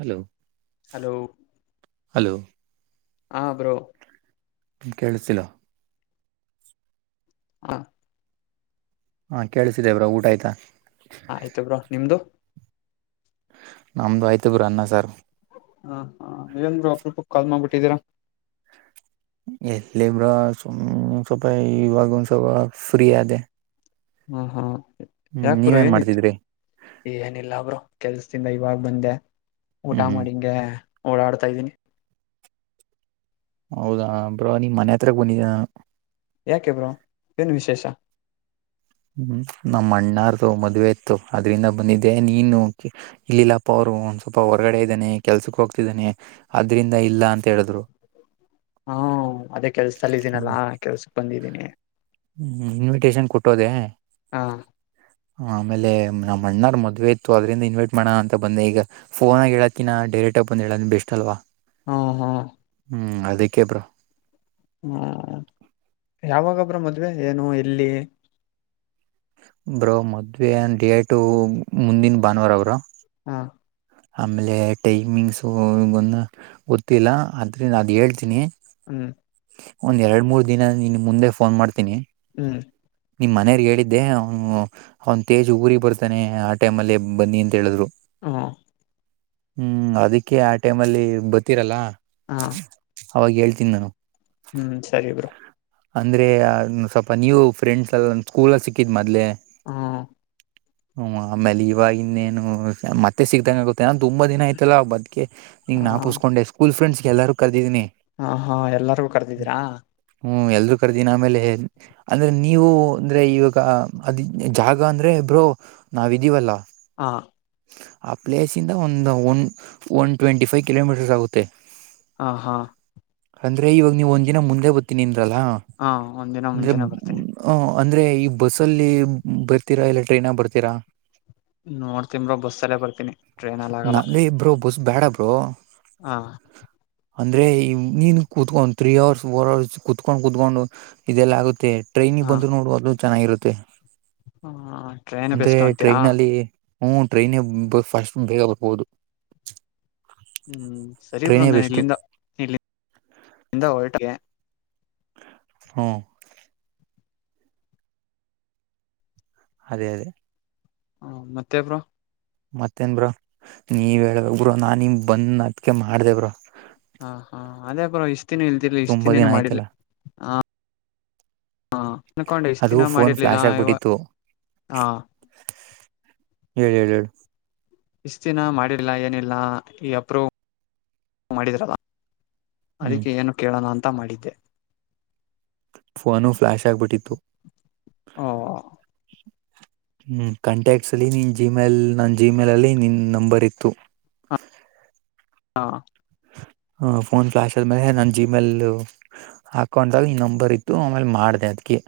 Hello hello hello ಹಾ bro. ಕೇಳ್ಸ್ತೀಲ್ಲ. ಹಾ. ಹಾ ಕೇಳ್ಸ್ತೀದೆ ಬ್ರೋ ಊಟ ಆಯ್ತಾ. ಆಯ್ತು ಬ್ರೋ ನಿಮ್ದು ನಮ್ದ ಆಯ್ತು ಬ್ರೋ ಅನ್ನ ಸರ್ ಹಾ ಹಾ ಏನ್ ಬ್ರೋ ಅಪುರೂಪಕೆ ಕಾಲ್ ಮಾಡ್ಬಿಟ್ಟಿದ್ದೀರ ಎಲ್ಲಿ ಬ್ರೋ ಸುಮ್ಮ್ ಸ್ವಲ್ಪ ಇವಾಗ ಒಂದ ಸ್ವಲ್ಪ ಫ್ರೀ ಅದೆೇ ಹ್ಮ್ ಹ್ಮ್ ಯಾಕ್ ಬ್ರೋ ಏನಿತ್ತು ಮಾಡ್ತಿದ್ರಿ ಈ ಏನಿಲ್ಲ ಬ್ರೋ ಕೆಲ್ಸ ಿಂದ ಇವಾಗ ಬಂದೆ ಊಟ ಹ್ಮ್ ಹ್ಮ್ ಮಾಡಿಂಗೆ ಓಡಾಡ್ತಾ ಇದ್ದೀನಿ ಹೌದಾ ಬ್ರೋ ನಿಮ್ ಮನೆ ಹತ್ರ ಬಂದಿದೇ ನಾನು ಯಾಕೆ ಬ್ರೋ ಏನ್ ವಿಶೇಷ ಹ್ಮ್ ನಮ್ಮ ಅಣ್ಣಾರ್ದು ಮದ್ವೆೆ ಇತ್ತು ಅದ್ರಿಂದ ಬಂದಿದ್ದೆ ನೀನು ಇಲ್ಲಿಿಲ್ಲಪ್ಪ ಅವ್ರು ಒಂದ್ ಸ್ವಲ್ಪ ಹೊರಗಡೆ ಇದ್ದಾನೆ ಕೆಲ್ಸಕ್ ಹೋಗ್ತಿದ್ದಾನೆ ಆದ್ರಿಂದ ಇಲ್ಲ ಅಂತ ಹೇಳಿದ್ರು. ಹ್ಮ ಅದೇ ಕೆಲ್ಸ ಹ್ಮ್ ಸಲ್ಲಿದ್ದೀನಲ್ಲಾ ಕೆಲ್ಸಕ್ ಬಂದ್ದೀನಿ ಹ್ಮ್ ಇನ್ವಿಟೇಷನ್ ಕೊಟ್ಟೋದೆೇ ಹಾ ಆಮೇಲೆ ನಮ್ಮ ಅಣ್ಣರ್ ಮದ್ವೆ ಇತ್ತು ಅದ್ರಂದ ಇನ್ವೈಟ್ ಮಾಡೋ ಅಂತ ಬಂದೆ ಈಗ ಫೋನ್ ಆ ಹೇಳಾಕಿನ ಡೈರೆಕ್ಟ್ ಟೆಕ್ ಬೇಷ್ಟಟಲ್ವಾ ಹ್ಮ ಹಾ ಹ್ಮ್ ಅದಕ್ಕೆ ಬ್ರೋ ಹ್ಮ ಯಾವಾಗ ಬ್ರೋ ಮದ್ವೆ ಏನು ಎಲ್ಲಿ ಬ್ರೋ ಮದ್ವೆ ಡೇಐಟು ಮುಂದಿನ ಭಾನುವಾರ ಅವರು ಹ ಆಮೇಲೆ ಟೈಮಿಂಗ್ಸು ಈೊಂದು ಗೊತ್ತಿಲ್ಲ ಆದ್ರ ಅದ ಹೇಳ್ತೀನಿ ಹ್ಮ್ ಒಂದ್ ಎರಡ್ ಮೂರ್ ದಿನ ನಿನ್ ಮುಂದೆ ಫೋನ್ ಮಾಡ್ತೀನಿ ಹ್ಮ್ ನಿಮ್ ಮನೆಯಲಿ ಹೇಳಿದ್ದೆ ಹುಂ ಅವನು ಅವನ್ ತೇಜ್ ಊರಿಗೆ ಬರ್ತಾನೆ ಆ ಟೈಮ್ ಅಲ್ಲಿೇ ಬನ್ನಿ ಅಂತ ಹೇಳಿದ್ರು ಹಾ ಹ್ಮ್ ಅದಕ್ಕೆ ಆ ಟೈಮ್ ಅಲ್ಲಿ ಬತ್ತೀರಲ್ಲ ಹ ಅವಾಗ ಹೇಳ್ತೀನಿ ನಾನು ಹ್ಮ್ ಸರಿ ಬ್ರೋ ಅಂದ್ರೆ ಸ್ವಲ್ಪ ನೀವು ಫ್ರೆಂಡ್ಸ್ ಎಲ್ಲ ಸ್ಕೂಲ್ ಸಿಕ್ಕಿದ್ ಮದ್ಲೆ ಹಾ ಹ್ಮ್ ಆಮೇಲೆ ಇವವಾಗಿ ಇನ್ನೇನು ಮತ್ತೆ ಸಿಗ್ದಂಗ ಗೊತ್ತೆ ನಾನನ್ ತುಂಬಾ ದಿನ ಆಯ್ತಲ್ಲಾ ಬದ್ಕಗೆ ಹ ಇಂಗ್ ನಾಪೂಸ್ಕೊಂಡೆ ಸ್ಕೂಲ್ ಫ್ರೆಂಡ್ಸ್ಗೆ ಎಲ್ಲು ಕದಿದೀಿನಿ ಹ ಹಾ ಎಲ್ಲರಿಗೂ ಕರೆದಿದೀರಾ ಹ್ಮ್ ಎಲ್ರುೂ ಕರದನಿ ಆಮೇಲೆ ಅಂದ್ರೆ ನೀವು ಅಂದ್ರೆ ಇವಾಗ ಅದ್ ಜಾಗ ಅಂದ್ರೆ ಬ್ರೋ ನಾಾವ ಇದೀವಲ್ಲ ಹಾ ಆ ಪ್ಲೇಸ್ ಇಂದ ಒಂದು one one twenty five kilometres ಆಗುತ್ತೆ ಹ ಹಾ ಅಂದ್ರೆ ಇವಾಗ ನೀವು್ ಒಂದ ದಿನ ಮುಂದೆ ಬತೀನಿಂದ್ರಲ್ಲಾ ಹಾ ಒಂದ್ ದಿನ ಅಂದ್ರೆ ಮುಂಚೆನೆ ಬರ್ತೀನಿ ಅಂದ್ರೆ ಈ ಬಸ್ಲ್ಲಿ ಬರ್ತೀರಾ ಇಲ್ಲ ಟ್ರೈನ್ ಬರ್ತೀರಾ ನೀಡ್ತೀವಿ ಬ್ರೋ ಬಸ್ಸ ಅಲ್ಲೇ ಬರ್ತೀನಿ ಟ್ರೈನ್ಲ್ಲ ಆಗಲ್ಲ ನಲ್ಲಿ ಬ್ರೋ ಬಸ್ ಬೇಡ ಬೋ ಹಾ ಅಂದ್ರೆ ನೀನ್ ಕುೂತ್ಕೊಂಡ್ ತ್ರ್ರೀ ಅವರ್ಸ್ ಫೋರ್ ಅವರ್ಸ್ ಕುೂತ್ಕೊಂಡ್ ಕುೂತ್ಕೊಂಡು ಇದೆಲ್ಲ ಆಗುತ್ತೆ ಟ್ರೈನಿಗೆ ಹಾ ಬಂದು ನೋಡುವದ ಚೆನ್ನಾಗಿರುತ್ತೆ ಟ್ರೈನ್ ಅಂದ್ರೆ ಬೆಸ್ಟ್ ಅಂತೀರಾ ಟ್ರೈನ್ ಅಲ್ಲಿ ಹ್ಮ ಟ್ರೈನ್ ಫಸ್ಟ್ ಬೇಲ್ಬೋದು ಹ್ಮ್ ಸರಿ ಬ್ರೊ ನನ್ ಇಲ್ಲಿಂದಲ್ಲಿಂದ ಹೊಟೆಗೆ ಹ್ಮ ಅದೇ ಅದೇ ಹಾ ಮತ್ತೆಬ್ರು ಮತ್ತೇನ್ಬ್ರ ನೀವ ಹೇಳಳ್ಬೇಕ ಬ್ರ ನಾ ನಿಮ್ ಬಂದ ಅದ್ಕ ಮಾಡ್ದೇಬ್ರ ಹಾ ಹಾ ಅದೇ ಪರ ಇಷ್ಟ್ತಿನ ಇಲ್ದಿಿಲ್ಲಲಿ ತುಂಬಾ ದಿನ ಇಷ್ಟ್ತಿನೇನು ಆಯ್ತಲ್ಲ ಮಾಡಿಿಲ್ಲಲಿ ಹ ಹಾ ಅನ್ಕೊಂಡ್ರೆ ಎಷ್ಟು ಅದು ದಿನ ಫೋನ್ ಮಾಡಿರ್ಲಿಲ್ಲ ಫ್ಲಾಶ್ ಇವ ಆಗ್ಬಿಟ್ಟಿತ್ತು ಹಾ ಹೇಳಳ್ ಹೇಳಿ ಹೇಳ ಇಷ್ಟ ದಿನ ಮಾಡಿಲ್ಲ ಏನಿಲ್ಲ ಈ ಅಪ್ರೂ ಮಾಡಿದ್ರಲ್ಲ ಹ್ಮ್ ಅದಕ್ಕೆ ಏನು ಕೇಳೋಣ ಅಂತ ಮಾಡಿದ್ದೆ ಫೋನು ಫ್ಲಾಶ್ ಆಗ್ಬಿಟ್ಟಿತ್ತು ಓ ಹ್ಮ್ ಕಾಂಟ್ಯಾಕ್ಟ್ಸ್ ಅಲ್ಲಿ ನಿನ್ ಜಿಮೇಲ್ ನನ್ ಜಿಮೇಲ್ಲ್ಲಿ ನಿನ್ ನಂಬರ್ ಇತ್ತು ಹ ಹಾ ಫೋನ್ ಫ್ಲಾಶ್ ಆದ್ಮೇಲೆ ನಾನ್ ಜಿಮೇಲ್ ಹಾಕೊಂಡಾಗ ಈ ನಂಬರ್ ಇತ್ತು ಆಮೇಲೆ ಮಾಡ ಅ ಅದಕ್ಕೆ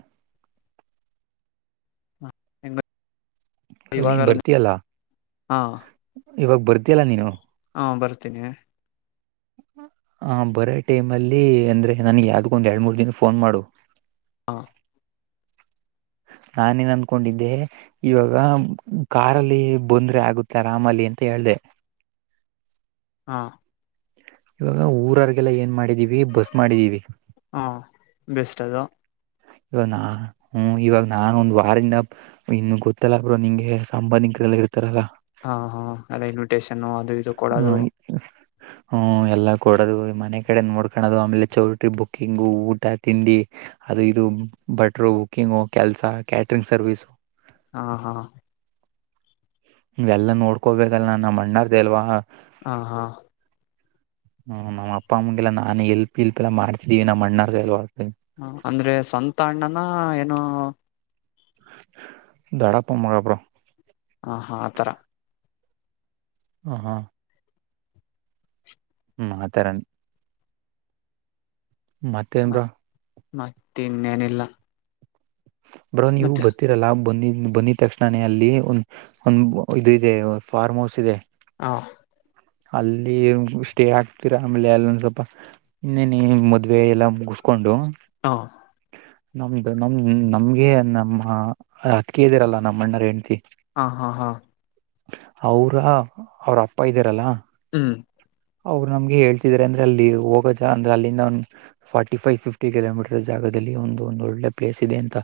ಹ ಅ ನೀನ್ ಬರ್ತಯಲ್ಲ ಹಾ ಇವಾಗ ಬರ್ತಿಯಲ್ಲ ನೀನು ಹಾ ಬರ್ತೀನಿ ಹ ಬರೋ ಟೈಮ್ ಅಲ್ಲಿ ಅಂದ್ರೆ ನನ್ಗೆ ಯಾವ್ದು ಒಂದ್ ಎರಡ್ ಮೂರ್ ದಿನ ಫೋನ್ ಮಾಡು ಹಾ ನಾಾನೇನ್ ಅನ್ಕೊಂಡಿದ್ದೆ ಇವಾಗ ಕಾರಲ್ಲಿ ಬಂದ್ರೆ ಆಗುತ್ತೆ ಆರಾಮಲಿ ಅಂತ ಹೇಳ್ದ ಹಾ ಇವಾಗ ಊರರ್ಗೆಲ್ಲ ಏನ್ ಮಾಡಿದೀವಿ ಬಸ್ ಮಾಡಿದೀವಿ ಬೆಸ್ದಾ ಇವಾಗ ನಾ ಹ್ಮ ಇವಾಗ ನಾನನ್ ಒಂದ್ ವಾರದಿಂದ ಇನ್ನು ಗೊತ್ತಲ್ಲ ಬ್ರೋ ನಿಂಗೆ ಸಂಬಂಧ ಕಲ್ಲಿ ಇಿಡ್ತಾರೆಲ್ಲ ಹಾ ಹಾ ಎಲ್ಲ ಇನ್ವಿಟೇಷನ್ ಅದು ಇದು ಕೊಡದು ಹ್ಮ ಎಲ್ಲ ಕೊಡೋದು ಮನೆ ಕಡೆ ನೋಡ್ಕಳೋದು ಆಮೇಲೆ ಚೌಟ್ರಿ ಬುಕ್ಕಿಂಗ್ ಊಟ ತಿಂಡಿ ಅದು ಇದು ಬಟ್ರೋ ಬುಕ್ಕಿಂಗು ಕೆಲ್ಸ ಕ್ಯಾಟ್ರಂಗ್ ಸರ್ವಿಸಸು ಹಾ ಹಾ ಎಲ್ಲ ನೋಡ್ಕೋಬೇಕಲ್ಲ ನ ನಮ್ಮ ಅಣ್ಣಾರ್ದ ಅಲ್ವಾ ಹಾ ಹಾ ಹ್ಮ ನಮ್ಮ ಅಪ್ಪ ಅಮ್ಮಗೆಲ್ಲ ನಾನ್ ಎಲ್ಪ್ ಇಲ್ಪ್ ಎಲ್ಲ ಮಾಡ್ತಿದೀವಿ ನಮ್ಮ ಅಣ್ಣಾರ ಹ ಅಂದ್ರೆ ಸ್ವಂತ ಅಣ್ಣನ ಏನೋ ದಡಾಪ್ಪಮ್ಮಗೆಪರ ಹ ಹಾ ಆತರ ಹ ಹಾ ಹ್ಮ್ ಆತರ ಮರ ಮತ್ತೆ ಇನ್ನೇನಿಲ್ಲ ಬ್ರೋನ್ ನೀವು ಮತ್ತೆ ಬರ್ತ್ತೀರಲ್ಲಾ ಬಂದಿದ್ದ ಬಂದಿದ ತಕ್ಷಣೇ ಅಲ್ಲಿ ಒ ಒಂದ ಇದು ಇದೆ ಫಾರ್ಮ್ ಹೌಸ್ ಇದೆ ಹಾ ಅಲ್ಲಿ ಸ್ಟೇ ಆಗ್ತೀರಾ ಆಮೇಲೆ ಅಲ್ಲೊಂದ ಸ್ವಲ್ಪ ಇನ್ನೇನೆ ಮದ್ವೆ ಎಲ್ಲ ಮುಗ ಕೊಂಡು ಹಾ ನಮ್ದು ನಮ ನಮ್ಗೆ ನಮ್ಮ ಅಕ್ಕಿ ಇದ್ದಿರಲ್ಲಾ ನಮ್ಮ ಅಣ್ಣರ ಹೆಂಡ್ತಿ ಹಾ ಹಾ ಹಾ ಅವ್ರ ಅವ್ರ ಅಪ್ಪ ಇದ್ದಾರಲ್ಲಾ ಹ್ಮ್ ಅವ್ರು ನಮ್ಗೆ ಹೇಳ್ಿದಾರೆ ಅಂದ್ರ ಅಲ್ಲಿ ಹೋದ ಅಂದ್ರೆ ಅಲ್ಲಿಂದ ಒ್ ಫಾರ್ಟಿ ಫೈವ್ ಫಿಫ್ಟಿ ಕಿಲೋಮೀಟರ್ ಜಾಗ ಗಲ್ಲಿ ಒಂದು ಒಂದು ಒಳ್ಳೆ ಪ್ಲೇಸ್ ಇದೆ ಅಂತ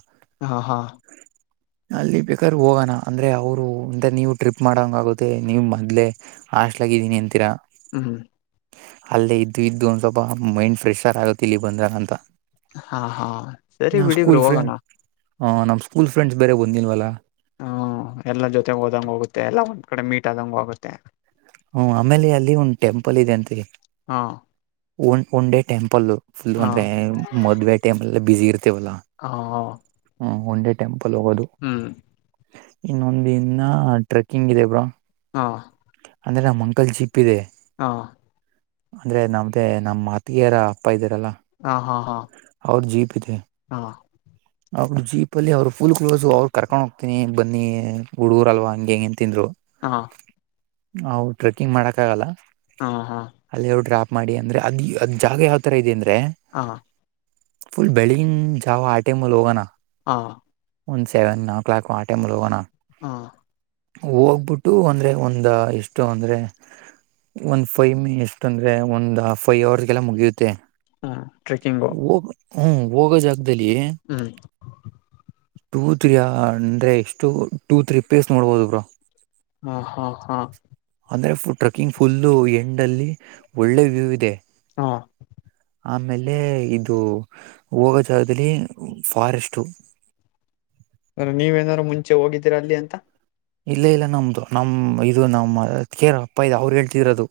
ಹಾ ಹಾ ಅಲ್ಲಿ ಬೇಕಾದ್ರೆ ಹೋಗೋಣ ಅಂದ್ರೆ ಅವರು ಒಥ ನೀವು ಟ್ರಿಪ್ ಮಾಡಂಗ ಆಗುತ್ತೆ ನೀವು ಮದ್ಲೆ ಆಾಸ್ಟ್ಲಗ ಈ ದಿನಂತಿರ ಹ್ಮ್ ಹ ಅಲ್ಲೇ ಇದ್ದು ಇದ್ದು ಒಂದು ಸ್ವಲ್ಪ ಮೈಂಡ್ ಫ್ರೆಷರ್ ಆಗುತ್ತ ಇಲ್ಲಿ ಬಂದ್ರನ ಅಂತ ಹಾ ಹಾ ಸರಿ ಬಿಡಿಬ್ರರು ಹೋಗಣ ಹ ನಮ್ ಸ್ಕೂಲ್ ಫ್ರೆಂಡ್ಸ್ ಬೇರೆ ಬಂದಿಲ್ವಲ್ಲ ಹ್ಮ ಎಲ್ಲ ಜೊತೆ ಹೋದಂಗ ಹೋಗುತ್ತೆ ಎಲ್ಲ ಒಂದ್ ಕಡೆ ಮೀಟ್ ಆದಂಗ ಹೋಗುತ್ತೆ ಹ್ಮ ಆಮೇಲೆ ಅಲ್ಲಿ ಒಂದ ಟೆಂಪಲ್ ಇದೆ ಅಂತ ಹಾ ಒ ಒಂದೇ ಟೆಂಪಲ್ ಫುಲ್ ಹಾ ಅಂದ್ರೆ ಮದ್ವೆ ಟೈಪ ಎಲ್ಲ ಬಿಸಿಿ ಇರ್ತ್ತ ಹಾ ಹ ಹ್ಮ ಒಂಡೆ ಟೆಂಪಲ್ ಹೋಗೋದು ಹ್ಮ್ ಇನ್ನೊಂದಿನ ಟ್ರೆಕ್ಕಿಂಗ್ ಇದೆ ಬ್ರಾ ಹಾ ಅಂದ್ರೆ ನಮ್ಮ ಅಂಕಲ್ ಜಿಪ್ ಇದೆ ಹಾ ಅಂದ್ರೆ ನಮ್ದೇ ನಮ್ಮ್ ಮಾತಿಯರ ಅಪ್ಪ ಇದೀರಲ್ಲ ಹಾ ಹಾ ಹಾ ಹಾ ಅವ್ರ ಜೀಪ ಅಲ್ಲಿ ಅವರು ಫುಲ್ ಕ್ಲೋಸ್ ಅವ್ರು ಕರ್ಕೊಂಡ್ ಹೋಗ್ತೀನಿ ಬನ್ನಿ ಹುಡುೂರ್ ಅಲ್ವ ಹಂಗೆ ಹಂಗ ತಿಂದ್ರು ಹಾ ನವು ಟ್ರೆಕ್ಕಿಂಗ್ ಮಾಡಕ ಆಗಲ್ಲ ಹಾ ಹಾ ಅಲ್ಲಿ ಅವ್ರು ಡ್ರಾಪ್ ಮಾಡಿ ಅಂದ್ರೆ ಅದು ಅ ಜಾಗ ಯಾವ ತರ ಇದೆ ಅಂದ್ರೆ ಹಾ ಫುಲ್ ಬೆಳಿನ ಜಾವ ಆಟೆ ಮೂಲ್ ಹೋಗೋಣ ಹಾ ಒಂದು ಸೆವೆನ್ ಓ ಕ್ಲಾಕ್ ಆ ಟೈಮ ಲ ಹೋಗೋಣ ಹಾ ಹೋಗ್ಬಿಟ್ಟು ಅಂದ್ರೆ ಒಂದ ಎಷ್ಟು ಅಂದ್ರೆ ಒಂದ್ ಫೈವ್ ಮೇ ಎಷ್ಟ ಅಂದ್ರೆ ಒಂದ್್ ಫೈ್ ಅವರ್ಗೆಲ್ಲ ಮುಗಿಯುತ್ತೆ ಹಾ ಟ್ರೆಕ್ಕಿಂಗ್ ಬು ಹೋಗ ಹ್ಮ್ ಹೋಗೋ ಜಾಗದಲ್ಲಿ ಹ್ಮ್ ಟೂ ತ್ರೀ ಅಂದ್ರೆ ಎಷ್ಟು ಟೂ ತ್ರೀ ಪ್ಲೇಸ್ ನೋಡ್ಬೋದು ಬ್ರ ಹ್ಮ ಹ್ಮ ಹ್ಮ್ ಅಂದರೆ ಫು ಟ್ರಕ್ಕಿಂಗ್ ಫುಲ್ಲು ಎಂಡಲ್ಲಿ ಒಳ್ಳೆ ವ್ಯೂ ಇದೆ ಹಾ ಆಮೇಲೆ ಇದು ಹೋಗ ಜಾಗದಲ್ಲಿ ಫಾರೆಸ್ಟ್ು ನೀವೇನಾದಾರರು ಮುಂಚೆ ಹೋಗಿದ್ದೀರಾ ಅಲ್ಲಿ ಅಂತ ಇಲ್ಲ ಇಲ್ಲ ನಮ್ದು ನಮ ಇದು ನಮ್ಮ ಕೇರ್ ಅಪ್ಪ ಇದು ಅವರು ಹೇಳ್ತರೋದು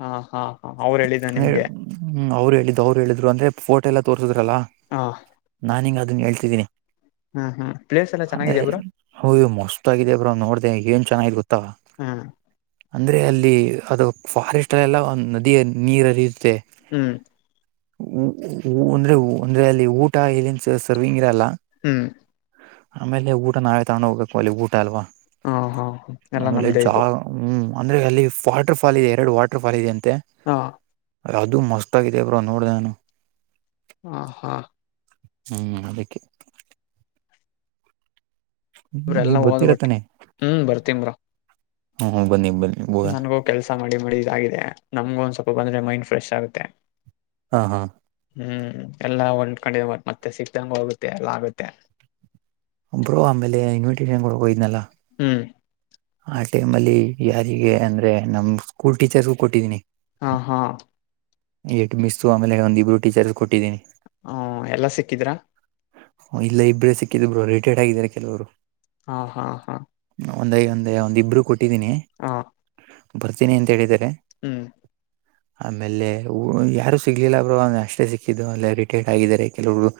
ಹಾ ಹಾ ಹಾ ಅವ್ರು ಹೇಳಿದ ನಿಮ್ಗೆ ಹ್ಮ ಅವ್ರು ಹೇಳಿದ್ದು ಅವ್ರು ಹೇಳಿದ್ರು ಅಂದ್ರೆ ಫೋಟೋ ಎಲ್ಲ ತೋರ್ಿದ್ರಲ್ಲಾ ಹಾ ನಾನುಗೆ ಅದನ್ನ ಹಳ್ತಿದ್ದೀನಿ ಹ್ಮ್ ಹ್ಮ್ ಪ್ಲೇಸ್ ಎಲ್ಲ ಅದೇ ಚೆನ್ನಾಗಿದ್ಯಾ ಬ್ರೋ ಹ ಮಸ್ತ್ ಆಗಾಗಿದೆ ಬ್ರ ನೋಡ್ದ ಏನ್ ಚೆನ್ನಾಗಿ ಗೊತ್ತ ಹ್ಮ ಅಂದ್ರೆ ಅಲ್ಲಿ ಅದು ಫಾರೆಸ್ಟ್ ಅಲ್ಲ ಎಲ್ಲ ಒ ನದಿಯ ನೀರ ಹರಿಯುತ್ತೆ ಹ್ಮ್ ಅಂದ್ರೆ ಅಂದ್ರೆ ಅಲ್ಲಿ ಊಟ ಎಲ್ಲಿನ್ ಸರ್ವಿಂಗ್ ಇರಲ್ಲ ಹ್ಮ್ ಆಮೇಲೆ ಊಟ ನಾವೇ ತಗೊಂಡು ಹೋಗ್ಬೇಕು ಅಲ್ಲಿ ಊಟ ಅಲ್ವಾ ಹಾ ಹಾ ಎಲ್ಲ ನಲೆ ನಮ್ದೇ ಜಾ ಇದು ಹ್ಮ್ ಅಂದ್ರೆ ಅಲ್ಲಿ ವಾಟರ್ ಫಾಲ್ ಇದೆ ಎರಡು ವಾಟರ್ ಫಾಲ್ ಇದೆ ಅಂತೆ ಹಾ ಅದು ಮಸ್ತ್ ಆಗಿದೆ ಬ್ರೋ ನೋಡ್ದಾನು ಹಾ ಹಾ ಹ್ಮ್ ಅದಕ್ಕೆ ಹ್ಮ ಇವ್ರೆಲ್ಲಾ ನೀವ್ ಹೋದ ಒಟ್ಟಿ ಗೊತ್ತಿರತ್ತಾನೆ ಹ್ಮ್ ಬರ್ತೀನ್ ಬ್ರೋ ಬನ್ನಿ ಬನ್ನಿ ಹೋಗ ನನ್ಗೂ ಕೆಲ್ಸ ಮಾಡಿ ಮಾಡಿ ಇದಾಗಿದೆ ನಮ್ಗೂ ಒಂದ್ ಸ್ವಲ್ಪ ಬಂದ್ರೆ ಮೈಂಡ್ ಫ್ರೆಶ್ ಆಗುತ್ತೆ ಹಾ ಹಾ ಹ್ಮ್ ಎಲ್ಲಾ ಒಂದ್ ಕಡೆ ಮತ್ತೆ ಸಿಕ್ತಂಗ ಹೋಗುತ್ತೆ ಎಲ್ಲ ಆಗುತ್ತೆ ಒಬ್ರೋ ಆಮೇಲೆ ಇನ್ವಿಟೇಷನ್ ಕೊಡ್ಕೋ ಇದ್ನಲ್ಲ ಹ್ಮ ಆ ಟೈಮ್ ಅಲ್ಲಿ ಯಾರಿಗೆ ಅಂದ್ರೆ ನಮ್ ಸ್ಕೂಲ್ ಟೀಚರ್ಸ್ಗು ಕೊಟ್ಟಿದೀನಿ ಹಾ ಹಾ ಎಟ್ ಮಿಸ್ು ಆಮೇಲೆ ಒಂದ್ಬ್ರುಟೀಚರ್ಸ್ ಕೊಟ್ಟಿದ್ದೀನಿ ಹ ಎಲ್ಲಾ ಸಿಕ್ಕಿದ್ರಾ ಇಲ್ಲ ಇಬ್ರೇ ಸಿಕ್ಕಿದಿಬ್ರು ರಿಟೈರ್ಡ್ ಆಗಿದ್ದಾರೆ ಕೆಲವರು ಹಾ ಹಾ ಹಾ ಒಂದ ಒಂದ ಒಂದ್ ಇಬ್ರು ಕೊಟ್ಟಿದ್ದೀನಿ ಹಾ ಬರ್ತೀನಿ ಅಂತ ಹೇಳಿದಿದ್ದಾರೆ ಹ್ಮ್ ಆಮೇಲೆ ಯಾರು ಸಿಗ್ಲಿಲ್ಲ ಬರು ಅಷ್ಟೇ ಸಿಕ್ಕಿದ್ದು ಅಲ್ಲ ರಿಟೈರ್ಡ್ ಆಗಿದ್ದಾರೆ ಕೆಲವರು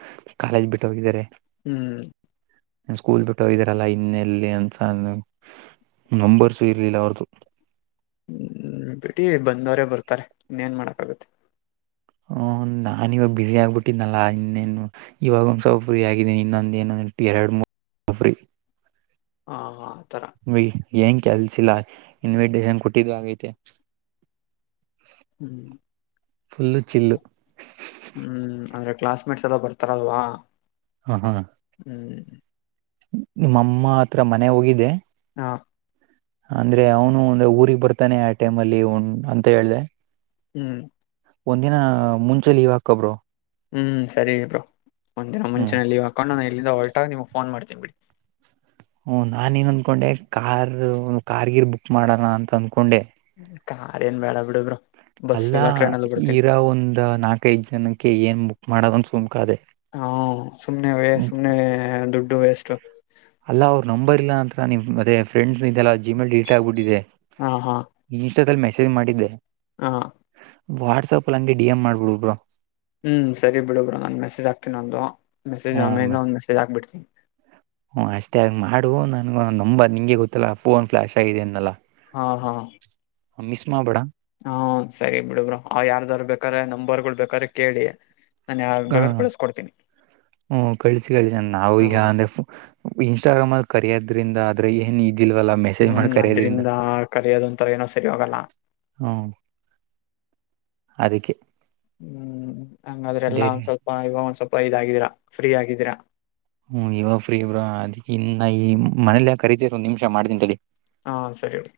ಕಾಲೇಜ್ ಬಿಟ್ಟೋಗಿದ್ದಾರೆ ಹ್ಮ್ ಸ್ಕೂಲ್ ಬಿಟ್ಟು ಹೋಗಿದರಲ್ಲಾ ಇನ್ನೆಲ್ಲಿ ಅಂತಸ ನಂಬರ್ಸು ಇರ್ಲಿಲ್ಲ ಅವ್ರ್ದು ಹ್ಮ್ ಬಿೇಟಿ ಬಂದವರೇ ಬರ್ತಾರೆ ಇನ್ನೇನ್ ಮಾಡಕ್ಾಗತ್ತೆ ಹ್ಮ ನಾನನ್ ಇವಾಗ ಬಿಸಿ ಆಗ್ಬಿಟ್ಟಿದ್ದನಲ್ಲಾ ಇನ್ನೇನು ಇವಾಗ ಒಂದ್ ಸ್ವಲ್ ಫ್ರೀ ಆಗೀನಿ ಇನ್ನೊಂದು ಏನ ಎರಡು ಮೂರುಬ್ರಿ ಹಾ ಏಂಗ ಕೆಲ್ಸಿಲ್ಲ ಇನ್ವಿಟೇಶನ್ ಕೊಟ್ಟಿದ್ದು ಆಗೈತೆ ಹ್ಮ್ ಫುಲ್ಲು ಚಿಲ್ಲು ಹ್ಮ್ ಅಂದ್ರೆ ಕ್ಲಾಸ್ಮೇಟ್ಸ್ ಎಲ್ಲ ಬರ್ತಾರಲ್ವಾ ಹ ಹಾ ಹ್ಮ್ ನಿಮ್ಮಮ್ಮ ಆತ್ರ ಮನೆ ಹೋಗಿದೆೆ ಹಾ ಅಂದ್ರೆ ಅವನು ಒಂದ್ರೆ ಊಗ್ ಬರ್ತಾನೆ ಆ ಟೈಮ್ ಅಲ್ಲಿನ್ ಅಂತ ಹೇಳ್ದ ಹ್ಮ್ ಒಂದಿನ ಮುಂಚೆ ಲೀವ್ ಹಾಕಬರು ಹ್ಮ್ ಸರಿ ಬ್ರೋ ಒಂದ್ ದಿನ ಹ್ಮ್ ಮುಂಚೆಲ್ಲಿ ಹಾಕೊಂಡು ನ ಇಲ್ಲಿಂದ ಹೊಲ್ಟಾಗಿಮಗ್ ಫೋನ್ ಮಾಡ್ತಿ ಹ ನಾನ ಏನ್ ಅಂದ್ಕೊಂಡೆ ಕಾರ್ ಕಾರ್ಗಿರ್ ಬುಕ್ ಮಾಡಣ ಅಂತ ಅಂದ್ಕೊಂಡೆ ಕಖಾರ್ ಏನ್ ಬ್ಯಾಡ ಬಿಡಬರು ಅಲ್ಲ ಇರಾ ಒಂದ್ ನಾಕೈದ್ ಜನಕ್ಕೆ ಏನ್ ಬುಕ್ ಮಾಡದನ್ ಸುಮಕ ಅದೇ ಹಾ ಸುಮ್ನೆ ವೇ ್ಮ ಸುಮ್ನೆ ದುಡ್ಡು ವೇಸ್ಟ್ ಅಲ್ಲ ಅವ್ರು ನಂಬರ್ಲ್ಲ ಅಂತ ನಿಮ್ ಮತ್ತೆ ಫ್ರೆಂಡ್ಸ್ ನಿಲ್ಲ ಜಿಮೇಲ್ ಡಿಲೀಟ್ ಆಗ್ಬಿಟ್ಟಿದೆ ಹಾ ಹಾ ಇನ್ಸ್ಟಾದಲ್ಲಿ ಮೆಸೇಜ್ ಮಾಡಿದ್ದೆ ಹಾ ವಾಟ್ಸಆಪ್ ಅಲ್ಲಿ ಹಂಗೆ ಡಿ ಎಂ್ ಮಾಡ್ಬಿಡ್ಬ್ರರು ಹ್ಮ್ ಸರಿ ಬಿಡುಗ್ರು ನಂದನ್ ಮೆಸೇಜ್ ಹಕ್ತೀನಿ ಒಂದು ಮೆಸೇಜ್ ಆ ಮೇಿಂದ ಒಂದ ಮಸಜ್ ಹಾಕ್ಬಿಡ್ತನಿ ಹ ಅಷ್ಟೇ ಆಗ ಮಾಡು ನನ್ಗ ನಂಬರ್ ನಿಂಗೆ ಗೊತ್ತಿಲ್ಲ ಫೋನ್ ಫ್ಲಾಶ್ ಆಗಿದೆ ಅನಲ್ಲಾ ಹಾ ಹಾ ಹಮ್ಮಿಸ್ಮಾ ಬಡಾ ಹ್ಮ ಸರಿ ಬಿಡಬ್ರರು ಅವ ಯಾರ್ದಾರ ಬೇಕಾರೆ್ರ ನಂಬರ್ಗಳು ಬೇಕಾದ್ರೆ ಕೇಳಿ ನ ಬೇ ಕಳಿಸ್ಕಡ್ತೀನಿ ಹ್ಮ ಕಳಿಸಿ ಕಳಸ ನಾವು ಈಗ ಅಂದ್ರೆ ಇನ್ಸ್ಟಾಗ್ರಾಮ್ ಕರೆಯೋದ್ರಿಂದ ಆದ್ರೆ ಏನ್ ಇದಿಲ್ವಲ್ಲ ಮೆಸೇಜ್ ಮಾಡಿ ಹ್ಮ್ ಕರೆಯೋದ್ರಿಂದ ಅದ್ರಿಂದ ಕಲಿಯೋದ ಒಂತರ ಏನೋ ಸರಿ ಹೋಗಲ್ಲ. ಹ್ಮ್ ಹ್ಮ್ ಹಂಗಾದ್ರೆ ಎಲ್ಲ ಡೇರಿ ಒಂದ್ ಸ್ವಲ್ಪ ಇವಾಗ ಒಂದ್ ಸ್ವಲ್ ಗಿದ್ದೀರಾ ಫ್ರೀ ಆಗಿದ್ದೀರಾ. ಹ್ಮ್ ಇವಾಗ ಫ್ರೀ ಬ್ರೋ ಅದಿ ಇನ್ನ ಈ ಮನೇಲ್ಲಯ ಕರೀತಿದ್ರು ಒಂದ್ ನೀಮಿಷ ಮಾಡ್ತೀನಿ ತಡಿ. ಹಾ ಸರಿ ಇಡಿ.